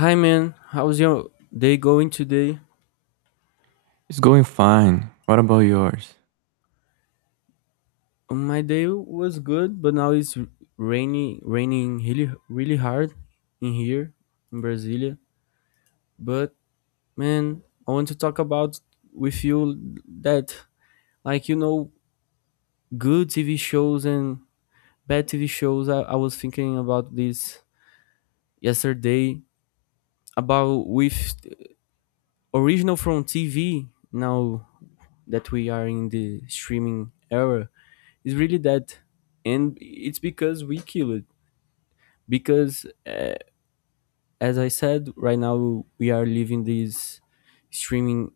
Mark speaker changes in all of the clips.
Speaker 1: Hi man, how's your day going today?
Speaker 2: It's going fine. What about yours?
Speaker 1: My day was good, but now it's raining really, really hard in here in Brasilia. But man, I want to talk about with you that, like good TV shows and bad TV shows. I was thinking about this yesterday about with original from TV. Now that we are in the streaming era, it's really that, and it's because we kill it. Because as I said, right now we are living this streaming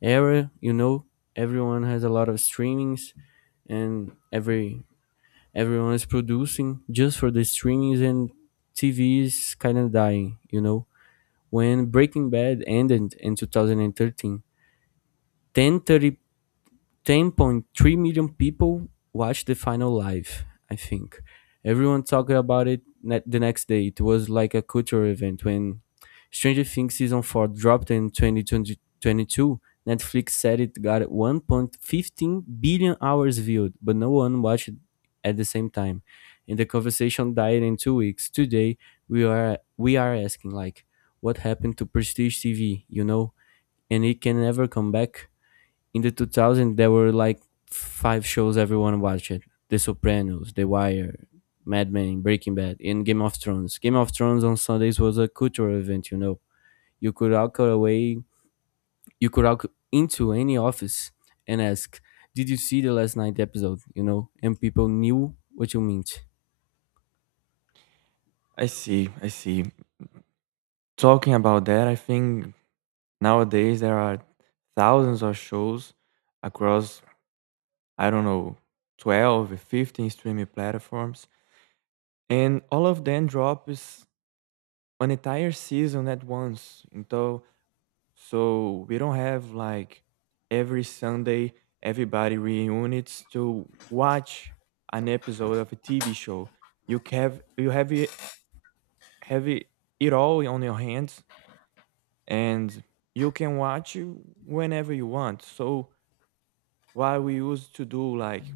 Speaker 1: era. You know, everyone has a lot of streamings, and everyone is producing just for the streamings, and TV is kind of dying. You know, when Breaking Bad ended in 2013, 10:30. 10.3 million people watched the final live, I think. Everyone talked about it the next day. It was like a cultural event when Stranger Things season 4 dropped in 2022. Netflix said it got 1.15 billion hours viewed, but no one watched it at the same time. And the conversation died in 2 weeks. Today, we are asking like what happened to prestige TV, you know? And it can never come back. In the 2000 there were like five shows everyone watched: the Sopranos, the Wire, Mad Men, Breaking Bad, and Game of Thrones. Game of Thrones on Sundays was a cultural event, you know. You could walk away. You could walk into any office and ask, did you see the last night episode? You know, and people knew what you meant.
Speaker 2: I see, I see. Talking about that, I think nowadays there are thousands of shows across, I don't know, 12, 15 streaming platforms, and all of them drop is an entire season at once. Então, so we don't have like every Sunday everybody reunites to watch an episode of a TV show. You have it, it all on your hands and you can watch it whenever you want. So while we used to do like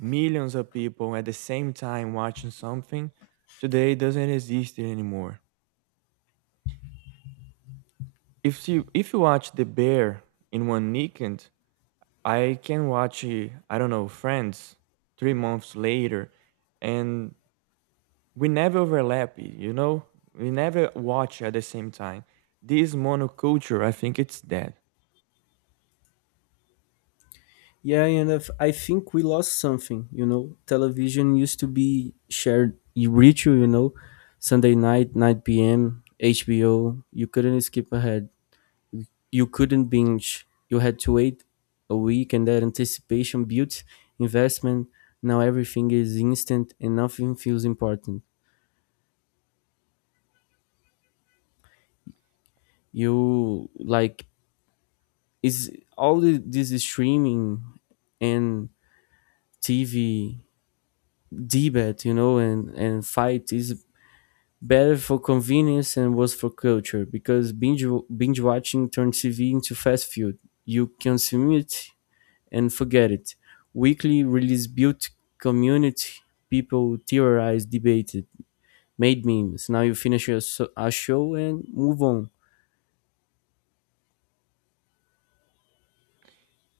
Speaker 2: millions of people at the same time watching something, today doesn't exist anymore. If you watch The Bear in one weekend, I can watch I don't know, Friends 3 months later, and we never overlap. You know, we never watch at the same time. This monoculture, I think it's dead.
Speaker 1: Yeah, and if, I think we lost something, you know. Television used to be shared ritual, you know. Sunday night, 9 p.m., HBO. You couldn't skip ahead. You couldn't binge. You had to wait a week, and that anticipation built investment. Now everything is instant and nothing feels important. You like, is this streaming and TV debate, you know, and fight is better for convenience and worse for culture because binge watching turned TV into fast food. You consume it and forget it. Weekly release built community. People theorized, debated, made memes. Now you finish a show and move on.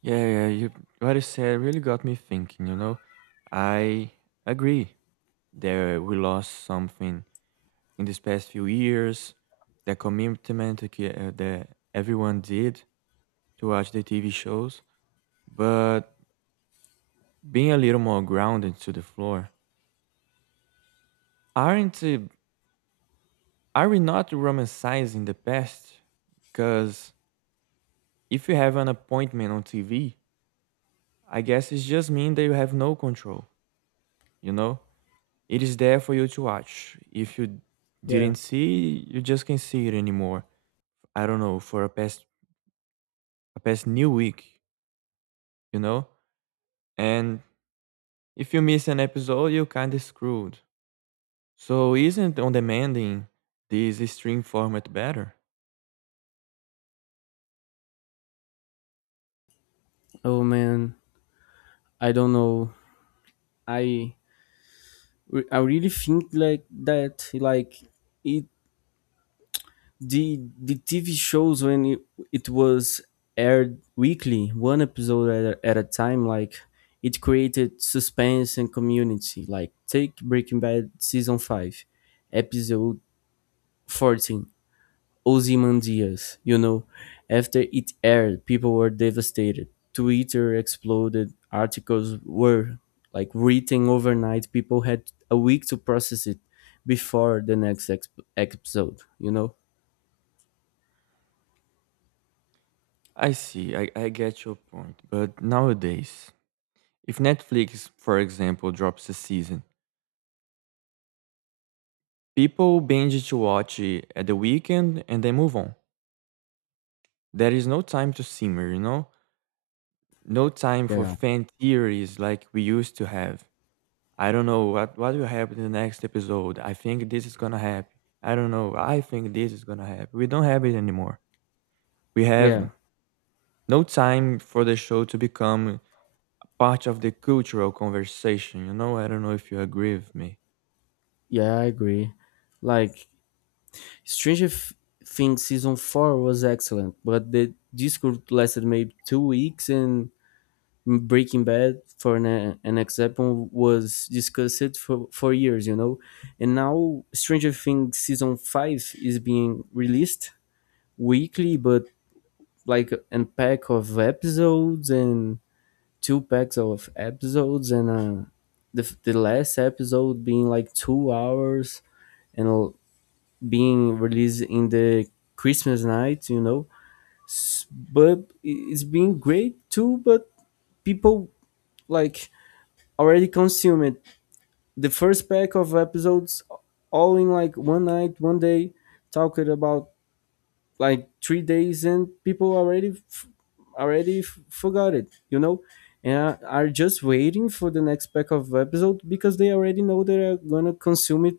Speaker 2: Yeah, yeah, you what you said really got me thinking, you know. I agree that we lost something in these past few years, the commitment that that everyone did to watch the TV shows, but being a little more grounded to the floor. Aren't uh, are we not romanticizing the past? Because if you have an appointment on TV, I guess it's just mean that you have no control, you know? It is there for you to watch. If you
Speaker 1: Yeah.
Speaker 2: didn't see, you just can't see it anymore. I don't know, for a past new week, you know? And if you miss an episode, you kinda screwed. So isn't on demanding this stream format better?
Speaker 1: Oh man, I don't know. I I really think like that. Like it the TV shows when it was aired weekly, one episode at a time, like it created suspense and community. Like take Breaking Bad season 5, episode 14, Ozymandias. You know, after it aired, people were devastated. Twitter exploded. Articles were like written overnight. People had a week to process it before the next episode. You know.
Speaker 2: I see, I get your point. But nowadays, if Netflix, for example, drops a season, people binge to watch it at the weekend and then move on. There is no time to simmer, you know? No time for
Speaker 1: Yeah.
Speaker 2: fan theories like we used to have. I don't know what will happen in the next episode. I think this is gonna happen. I don't know. I think this is gonna happen. We don't have it anymore. We
Speaker 1: Yeah.
Speaker 2: have no time for the show to become part of the cultural conversation. You know, I don't know if you agree with me.
Speaker 1: Yeah, I agree. Like Stranger Things season 4 was excellent, but the Discord lasted maybe 2 weeks, and Breaking Bad, for an example, was discussed for years, you know. And now Stranger Things season 5 is being released weekly, but like an pack of episodes and two packs of episodes, and the last episode being like 2 hours and being released in the Christmas night, you know. But it's been great too, but people like already consume it. The first pack of episodes all in like one night, 1 day, talking about like 3 days and people already forgot it, you know, and are just waiting for the next pack of episode because they already know they are gonna consume it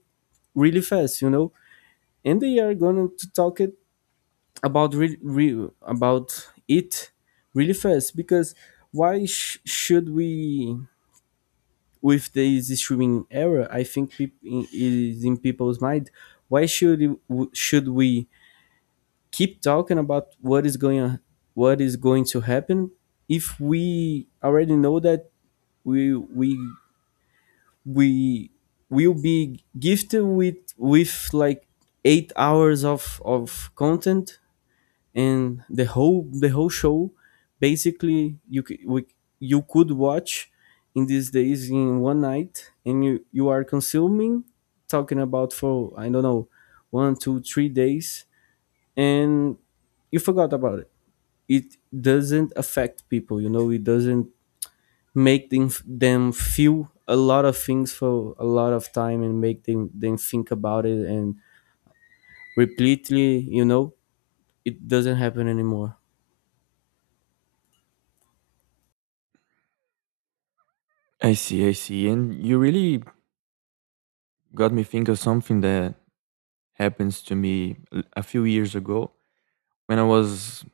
Speaker 1: really fast, you know, and they are gonna to talk it about it really fast because why should we with this streaming era I think is in people's mind why should we keep talking about what is going on, what is going to happen if we already know that we we we will be gifted with like 8 hours of content and the whole show basically you could watch in these days in one night and you are consuming talking about for I don't know one two three days and you forgot about it. It doesn't affect people, you know, it doesn't make them feel a lot of things for a lot of time and make them think about it and repeatedly, you know. It doesn't happen anymore.
Speaker 2: I see, I see. And you really got me think of something that happens to me a few years ago. When I was,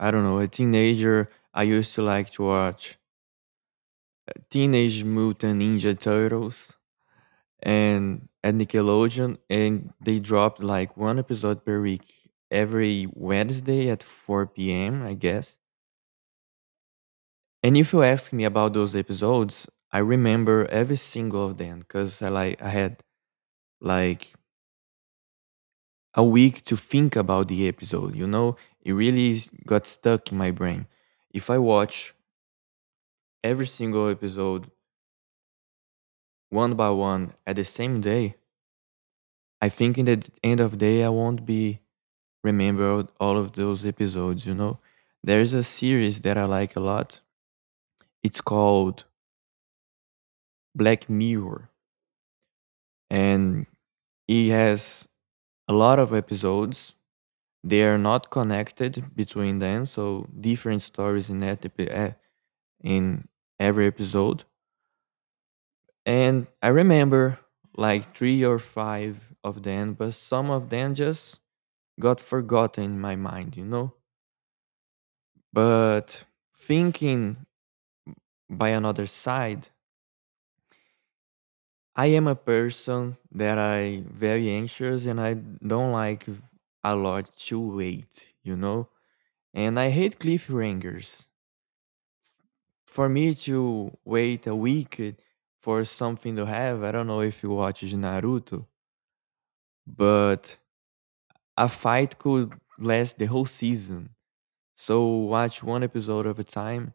Speaker 2: I don't know, a teenager, I used to like to watch Teenage Mutant Ninja Turtles and at Nickelodeon, and they dropped like one episode per week every Wednesday at 4 p.m., I guess. And if you ask me about those episodes, I remember every single of them because I had like a week to think about the episode. You know, it really got stuck in my brain. If I watch every single episode one by one at the same day, I think in the end of the day I won't be remember all of those episodes, you know? There's a series that I like a lot. It's called Black Mirror, and it has a lot of episodes. They are not connected between them, so different stories in in every episode. And I remember like three or five of them, but some of them just got forgotten in my mind, you know? But thinking by another side, I am a person that I very anxious and I don't like a lot to wait, you know? And I hate cliffhangers. For me to wait a week for something to have, I don't know if you watch Naruto, but a fight could last the whole season. So watch one episode at a time.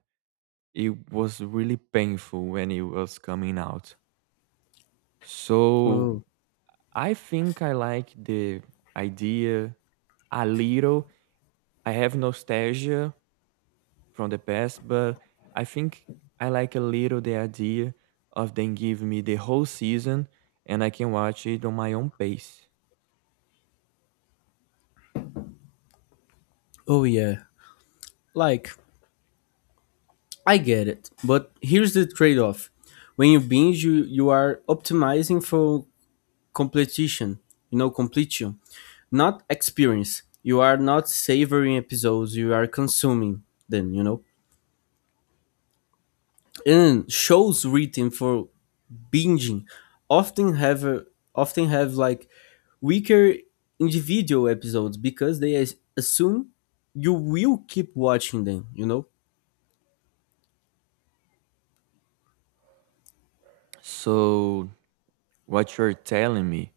Speaker 2: It was really painful when it was coming out. So
Speaker 1: oh
Speaker 2: I think I like the idea a little. I have nostalgia from the past, but I think I like a little the idea of them giving me the whole season and I can watch it on my own pace.
Speaker 1: oh yeah. Like, I get it, but here's the trade off. When you binge, you are optimizing for completion, you know, completion, not experience. You are not savoring episodes, you are consuming them, you know. And shows written for binging often have a, often have like weaker individual episodes because they assume you will keep watching them, you know.
Speaker 2: So, what you're telling me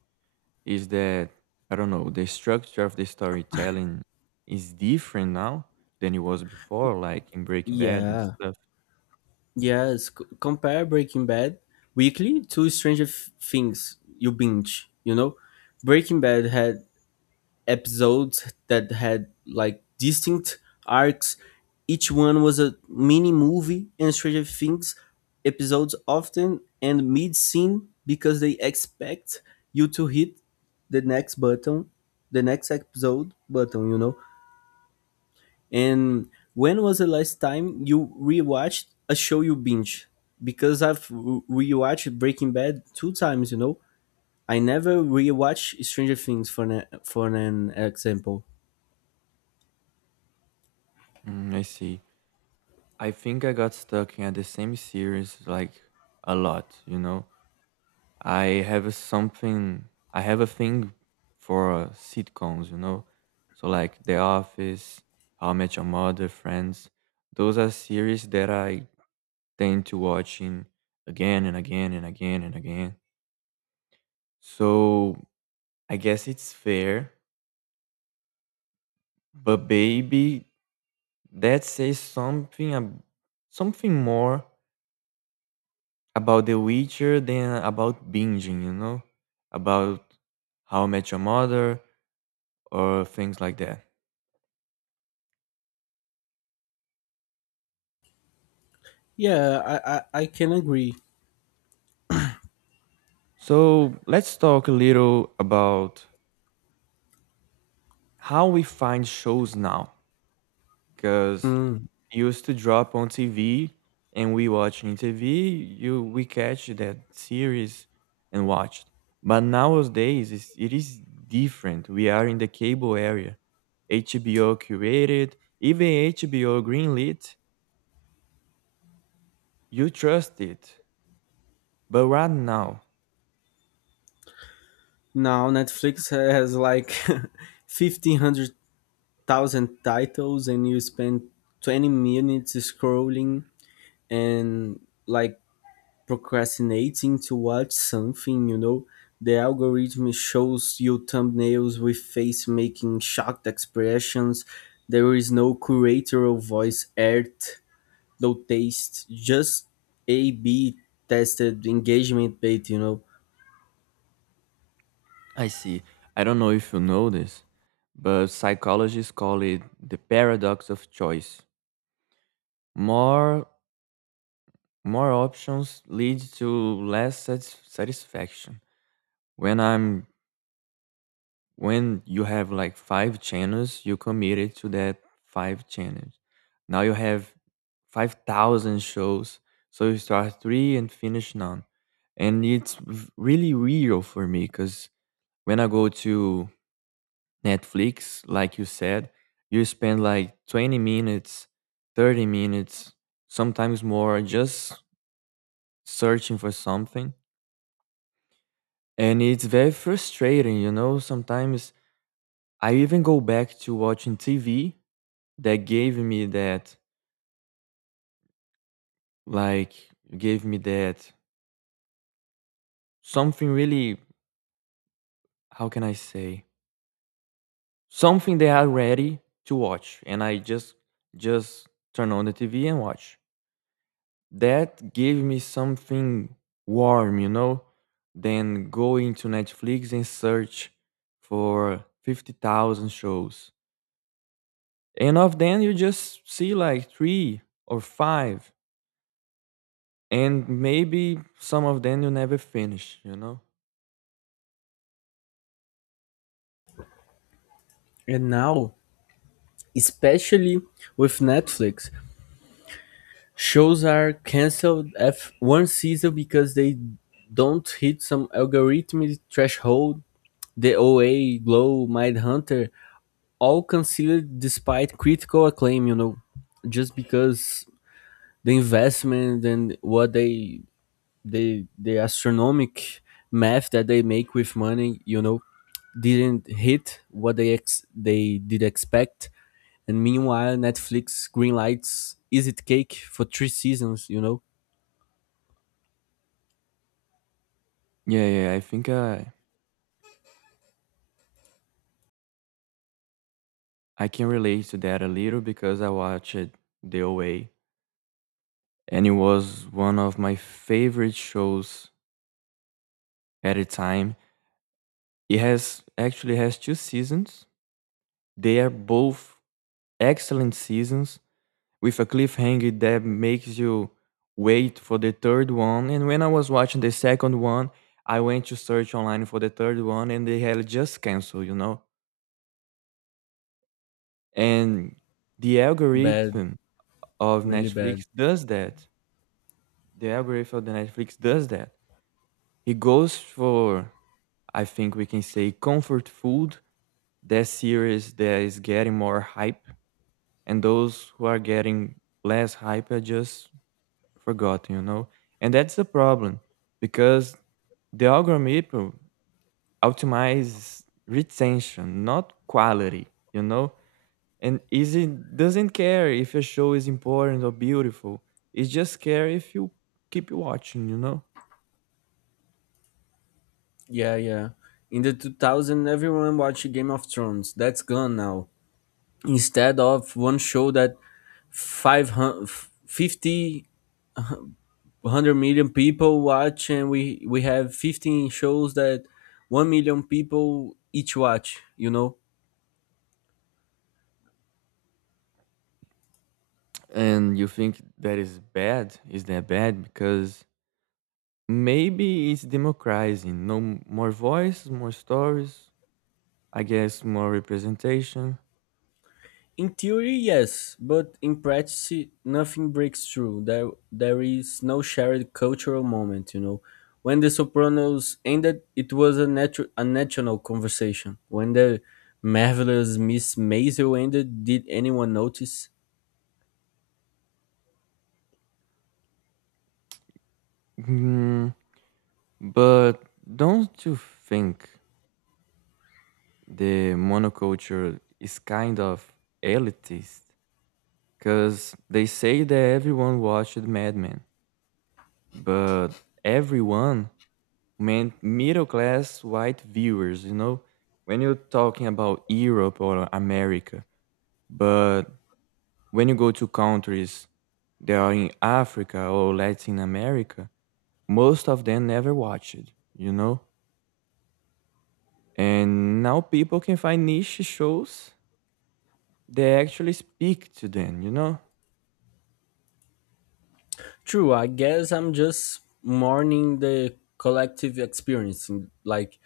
Speaker 2: is that, I don't know, the structure of the storytelling is different now than it was before, like in Breaking Bad and
Speaker 1: Yeah.
Speaker 2: stuff.
Speaker 1: Yes, compare Breaking Bad weekly to Stranger Things. You binge, you know. Breaking Bad had episodes that had like distinct arcs. Each one was a mini movie, and Stranger Things episodes often end mid scene because they expect you to hit the next button, the next episode button, you know. And when was the last time you rewatched a show you binge? Because I've rewatched Breaking Bad 2 times, you know. I never rewatch Stranger Things for an example.
Speaker 2: Mm, I see. I think I got stuck in the same series like a lot, you know? I have a something I have a thing for sitcoms, you know? So like The Office, How I Met Your Mother, Friends. Those are series that I tend to watching again and again and again and again. So I guess it's fair, but baby, that says something something more about The Witcher than about binging, you know? About How I Met Your Mother or things like that.
Speaker 1: Yeah, I can agree.
Speaker 2: So let's talk a little about how we find shows now. Because
Speaker 1: Mm.
Speaker 2: used to drop on TV and we watch in TV, you we catch that series and watched. But nowadays it is different. We are in the cable area. HBO curated, even HBO greenlit. You trust it. But right now,
Speaker 1: Now Netflix has like fifteen hundred thousand titles, and you spend 20 minutes scrolling and like procrastinating to watch something, you know. The algorithm shows you thumbnails with face making shocked expressions. There is no curatorial voice art, no taste, just A B tested engagement bait, you know.
Speaker 2: I see. I don't know if you know this, but psychologists call it the paradox of choice. More More options lead to satisfaction. When I'm when you have like five channels, you committed to that five channels. Now you have 5,000 shows, so you start three and finish none. And really real for me because when I go to Netflix, like you said, you spend like 20 minutes, 30 minutes, sometimes more, just searching for something. And it's very frustrating, you know. Sometimes I even go back to watching TV that gave me that, like, gave me that something really, how can I say, something they are ready to watch. Just turn on the TV and watch. That gave me something warm, you know, than going to Netflix and search for 50,000 shows. And of them, you just see like three or five. And maybe some of them you never finish, you know?
Speaker 1: And now, especially with Netflix, shows are canceled af one season because they don't hit some algorithmic threshold. The OA, Glow, Mindhunter, all considered despite critical acclaim, you know, just because the investment and what they the astronomic math that they make with money, you know, didn't hit what they they did expect. And meanwhile, Netflix greenlights Is It Cake for three seasons, you know,
Speaker 2: Yeah, yeah, I think I can relate to that a little because I watched The Away and it was one of my favorite shows at a time. It has actually has two seasons. They are both excellent seasons with a cliffhanger that makes you wait for the third one. And when I was watching the second one, I went to search online for the third one and they had just canceled, you know? And the
Speaker 1: bad,
Speaker 2: algorithm of
Speaker 1: really bad.
Speaker 2: Netflix does that. The algorithm of the Netflix does that. It goes for, I think we can say, comfort food, that series that is getting more hype, and those who are getting less hype are just forgotten, you know? And that's the problem because the algorithm optimizes retention, not quality, you know? And is it doesn't care if a show is important or beautiful. It just care if you keep watching, you know?
Speaker 1: Yeah, yeah. In the 2000, everyone watched Game of Thrones. That's gone now. Instead of one show that 500 50 100 million people watch, and we have 15 shows that 1 million people each watch, you know.
Speaker 2: And you think that is bad? Is that bad? Because maybe it's democratizing. No m- More voice, more stories, I guess more representation.
Speaker 1: In theory, yes, but in practice, nothing breaks through. There is no shared cultural moment, you know. When the Sopranos ended, it was a national conversation. When the Marvelous Miss Maisel ended, did anyone notice?
Speaker 2: Hmm. But don't you think the monoculture is kind of elitist? Because they say that everyone watched Mad Men, but everyone meant middle class white viewers, you know? When you're talking about Europe or America, but when you go to countries that are in Africa or Latin America, most of them never watched, you know? And now people can find niche shows that actually speak to them, you know?
Speaker 1: True, I guess I'm just mourning the collective experience. Like,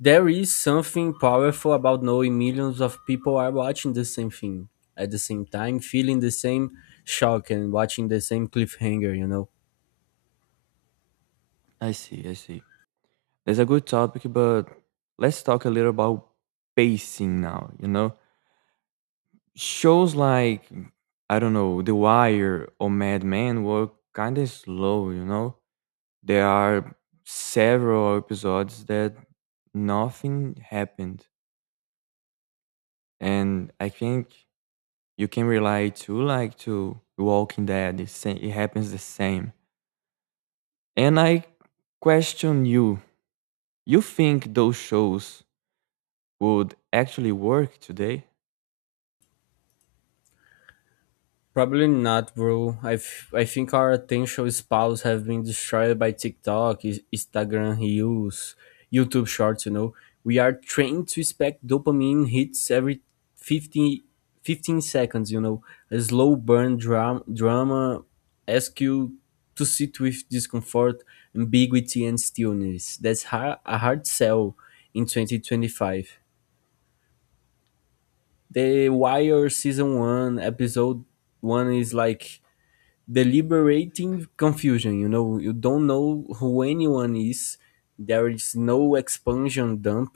Speaker 1: there is something powerful about knowing millions of people are watching the same thing at the same time, feeling the same shock and watching the same cliffhanger, you know?
Speaker 2: I see, I see. That's a good topic, but let's talk a little about pacing now, you know? Shows like, I don't know, The Wire or Mad Men were kind of slow, you know? There are several episodes that nothing happened. And I think you can rely to like to Walking Dead. It happens the same. And I question you. You think those shows would actually work today?
Speaker 1: Probably not, bro. I think our attention spans have been destroyed by TikTok, Instagram Reels, YouTube Shorts, you know. We are trained to expect dopamine hits every 15 15 seconds, you know. A slow burn drama asks you to sit with discomfort, ambiguity, and stillness. That's a hard sell in 2025. The Wire Season 1, Episode 1 is like deliberating confusion. You know, you don't know who anyone is. There is no expansion dump.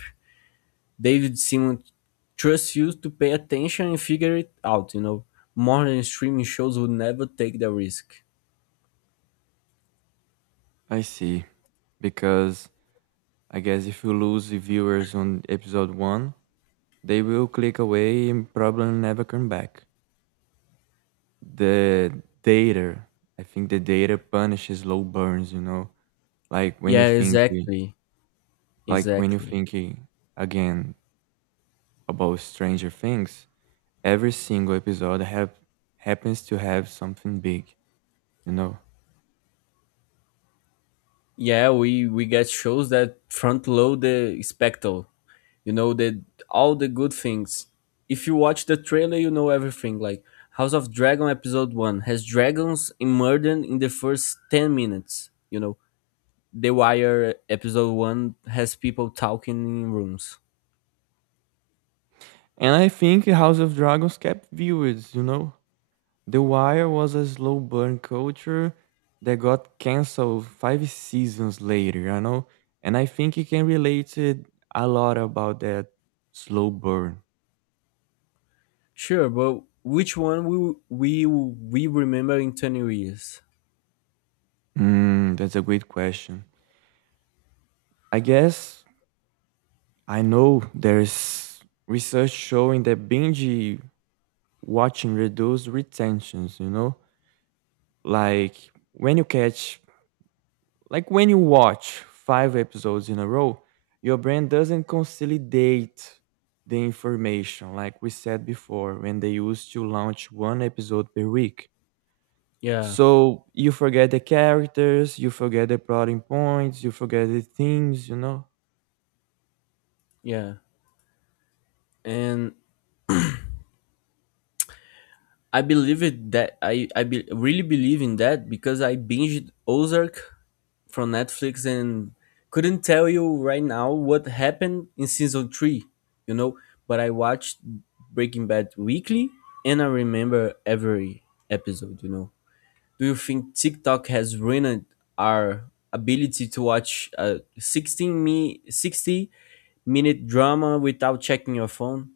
Speaker 1: David Simon trusts you to pay attention and figure it out. You know, modern streaming shows would never take the risk.
Speaker 2: I see. Because I guess if you lose the viewers on episode 1, they will click away and probably never come back. The data, I think the data punishes low burns, you know? Like when you
Speaker 1: Yeah,
Speaker 2: think
Speaker 1: exactly,
Speaker 2: like when you
Speaker 1: exactly.
Speaker 2: thinking again about Stranger Things, every single episode have happens to have something big, you know?
Speaker 1: Yeah, we get shows that front load the spectacle. You know, that all the good things, if you watch the trailer you know everything. Like House of Dragon episode 1 has dragons murdered in the first 10 minutes, you know. The Wire episode 1 has people talking in rooms.
Speaker 2: And I think House of Dragons kept viewers, you know? The Wire was a slow burn culture that got canceled five seasons later, you know? And I think you can relate it a lot about that slow burn.
Speaker 1: Sure, but which one will we remember in 20 years?
Speaker 2: Hmm, that's a great question. I guess I know there's research showing that binge watching reduces retentions, you know? Like when you catch Like when you watch five episodes in a row, your brain doesn't consolidate the information like we said before when they used to launch one episode per week.
Speaker 1: Yeah,
Speaker 2: So you forget the characters, you forget the plotting points, you forget the themes, you know?
Speaker 1: yeah, and I believe it, that I really believe in that because I binged Ozark from Netflix and couldn't tell you right now what happened in season 3, you know. But I watched Breaking Bad weekly and I remember every episode, you know. Do you think TikTok has ruined our ability to watch a 16 me 60-minute drama without checking your phone?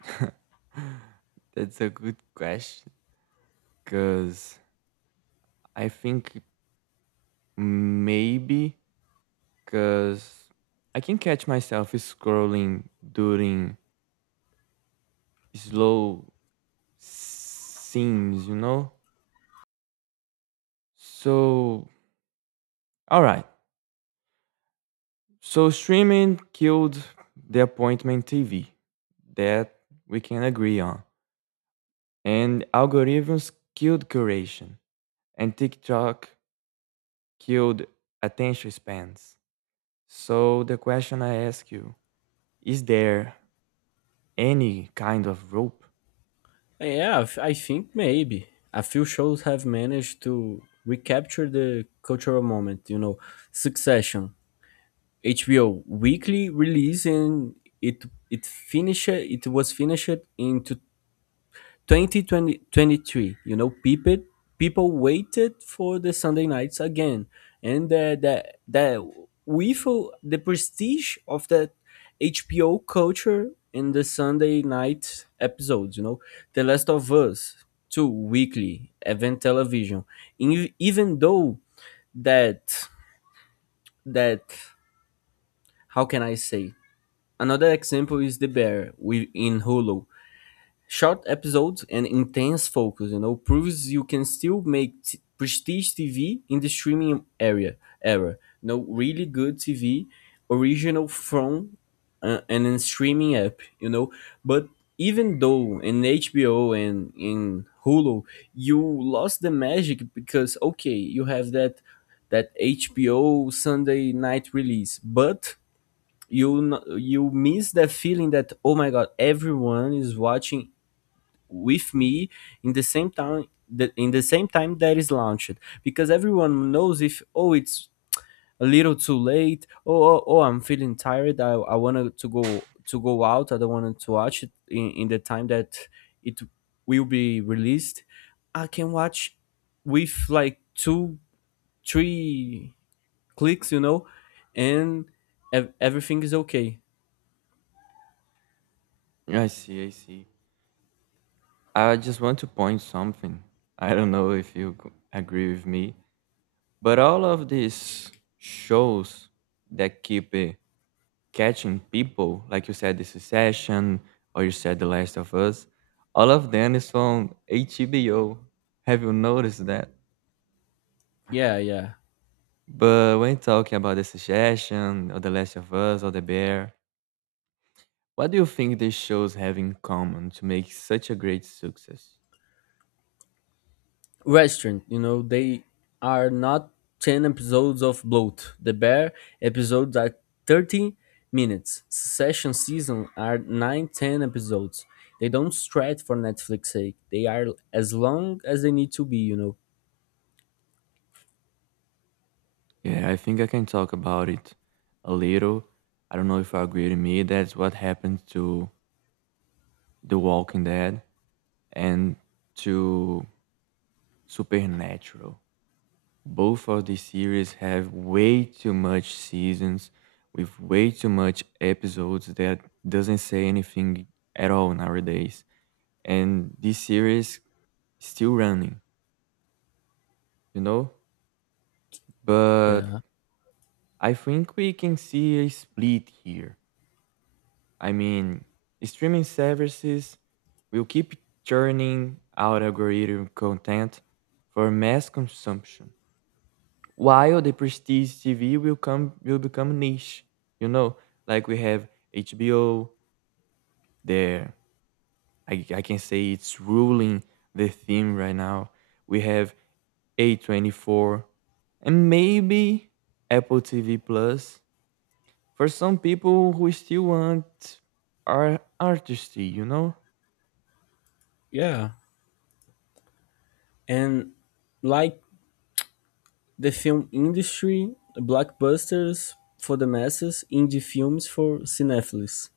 Speaker 2: That's a good question. Because I think maybe because I can catch myself scrolling during slow scenes, you know? So, all right. So, streaming killed the appointment TV that we can agree on. And algorithms killed curation. And TikTok killed attention spans. So, the question I ask you is there any kind of rope?
Speaker 1: Yeah, I think maybe. A few shows have managed to recapture the cultural moment, you know. Succession, HBO weekly release, and it it was finished into 2023. You know, people waited for the Sunday nights again, and the we feel the prestige of that HBO culture in the Sunday night episodes, you know. The Last of Us two, weekly event television. Even though that that how can I say, another example is The Bear with in Hulu. Short episodes and intense focus, you know, proves you can still make prestige TV in the streaming area era. You know, really good TV, original from and streaming app, you know. But even though in HBO and in Hulu, you lost the magic because okay, you have that HBO Sunday night release, but you you miss that feeling that oh my god everyone is watching with me in the same time that is launched because everyone knows, if oh it's a little too late, I'm feeling tired, I want to go out, I don't want to watch it in the time that it will be released, I can watch with like two three clicks, you know, and everything is okay.
Speaker 2: I see, I see. I just want to point something. I don't know if you agree with me, but all of these shows that keep catching people, like you said, The Succession, or you said The Last of Us, all of them is from HBO. Have you noticed that?
Speaker 1: Yeah, yeah.
Speaker 2: But when talking about The Succession, or The Last of Us, or The Bear, what do you think these shows have in common to make such a great success?
Speaker 1: Restaurant. You know, they are not 10 episodes of bloat. The Bear episodes are 30 minutes. Succession season are 9 10 episodes. They don't stretch for Netflix sake. They are as long as they need to be, you know.
Speaker 2: Yeah, I think I can talk about it a little. I don't know if you agree with me. That's what happened to The Walking Dead and to Supernatural. Both of these series have way too much seasons with way too much episodes that doesn't say anything at all nowadays. And this series is still running, you know? But
Speaker 1: Yeah.
Speaker 2: I think we can see a split here. I mean, streaming services will keep churning out algorithm content for mass consumption while the prestige TV will become niche. You know, like we have HBO there. I can say it's ruling the theme right now. We have A24 and maybe Apple TV Plus for some people who still want our artistry, you know?
Speaker 1: Yeah. And like the film industry, blockbusters for the masses, indie films for cinephiles.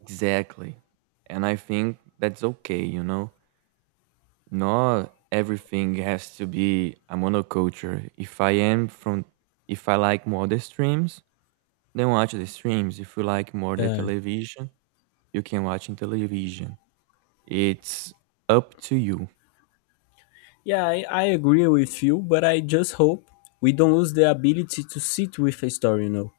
Speaker 2: Exactly. And I think that's okay, you know? Not everything has to be a monoculture. If I like more the streams, then watch the streams. If you like more the
Speaker 1: Yeah.
Speaker 2: television, you can watch in television. It's up to you.
Speaker 1: Yeah, I agree with you, but I just hope we don't lose the ability to sit with a story, you know,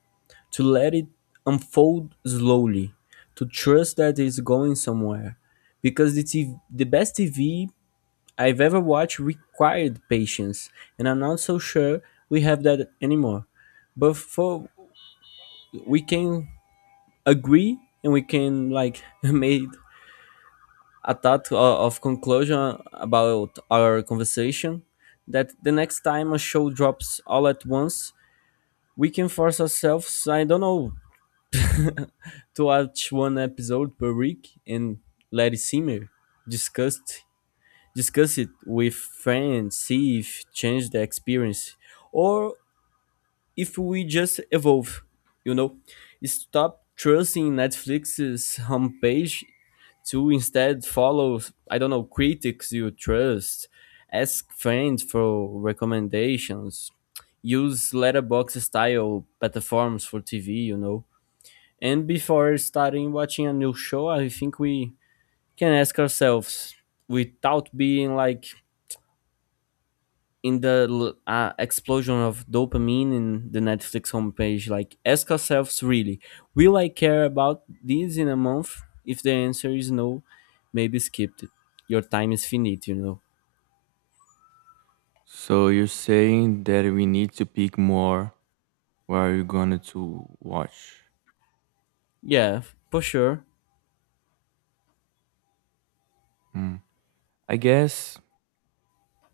Speaker 1: to let it unfold slowly, to trust that it's going somewhere. Because TV, the best T have ever watched required patience, and I'm not so sure we have that anymore. But for we can agree, and we can like made a thought of conclusion about our conversation that the next time a show drops all at once, we can force ourselves, I don't know, to watch one episode per week and let it simmer, discuss, discuss it with friends, see if change the experience, or if we just evolve, you know. Stop trusting Netflix's homepage to instead follow, I don't know, critics you trust, ask friends for recommendations, use letterbox style platforms for TV, you know, and before starting watching a new show I think we can ask ourselves without being like in the explosion of dopamine in the Netflix homepage. Like, ask ourselves really, will I care about this in a month? If the answer is no, maybe skip it. Your time is finite, you know.
Speaker 2: So you're saying that we need to pick more what you're going to watch.
Speaker 1: Yeah, for sure.
Speaker 2: Hmm. I guess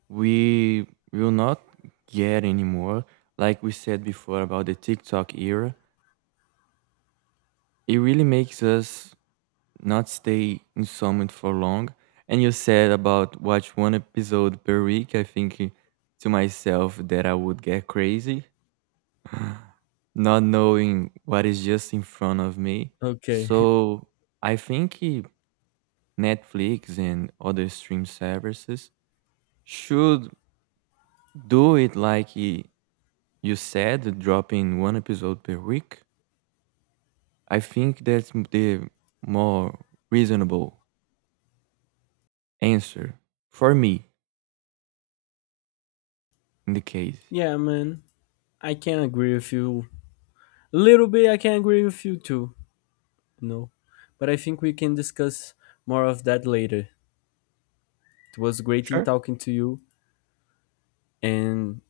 Speaker 2: we will not get anymore. Like we said before about the TikTok era, it really makes us not stay in summit for long. And you said about watch one episode per week. I think to myself that I would get crazy, not knowing what is just in front of me.
Speaker 1: Okay.
Speaker 2: So I think Netflix and other stream services should do it like you said, dropping one episode per week. I think the more reasonable answer for me. In the case.
Speaker 1: Yeah, man. I can agree with you. A little bit, I can agree with you too. No. But I think we can discuss more of that later. It was great in
Speaker 2: Sure.
Speaker 1: talking to you, and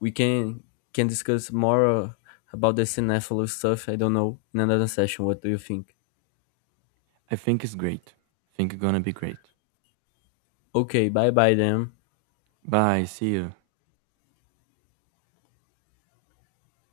Speaker 1: we can discuss more about the Cinephilo stuff. I don't know, in another session. What do you think?
Speaker 2: I think it's great. I think it's gonna be great.
Speaker 1: Okay, bye bye then.
Speaker 2: Bye. See you.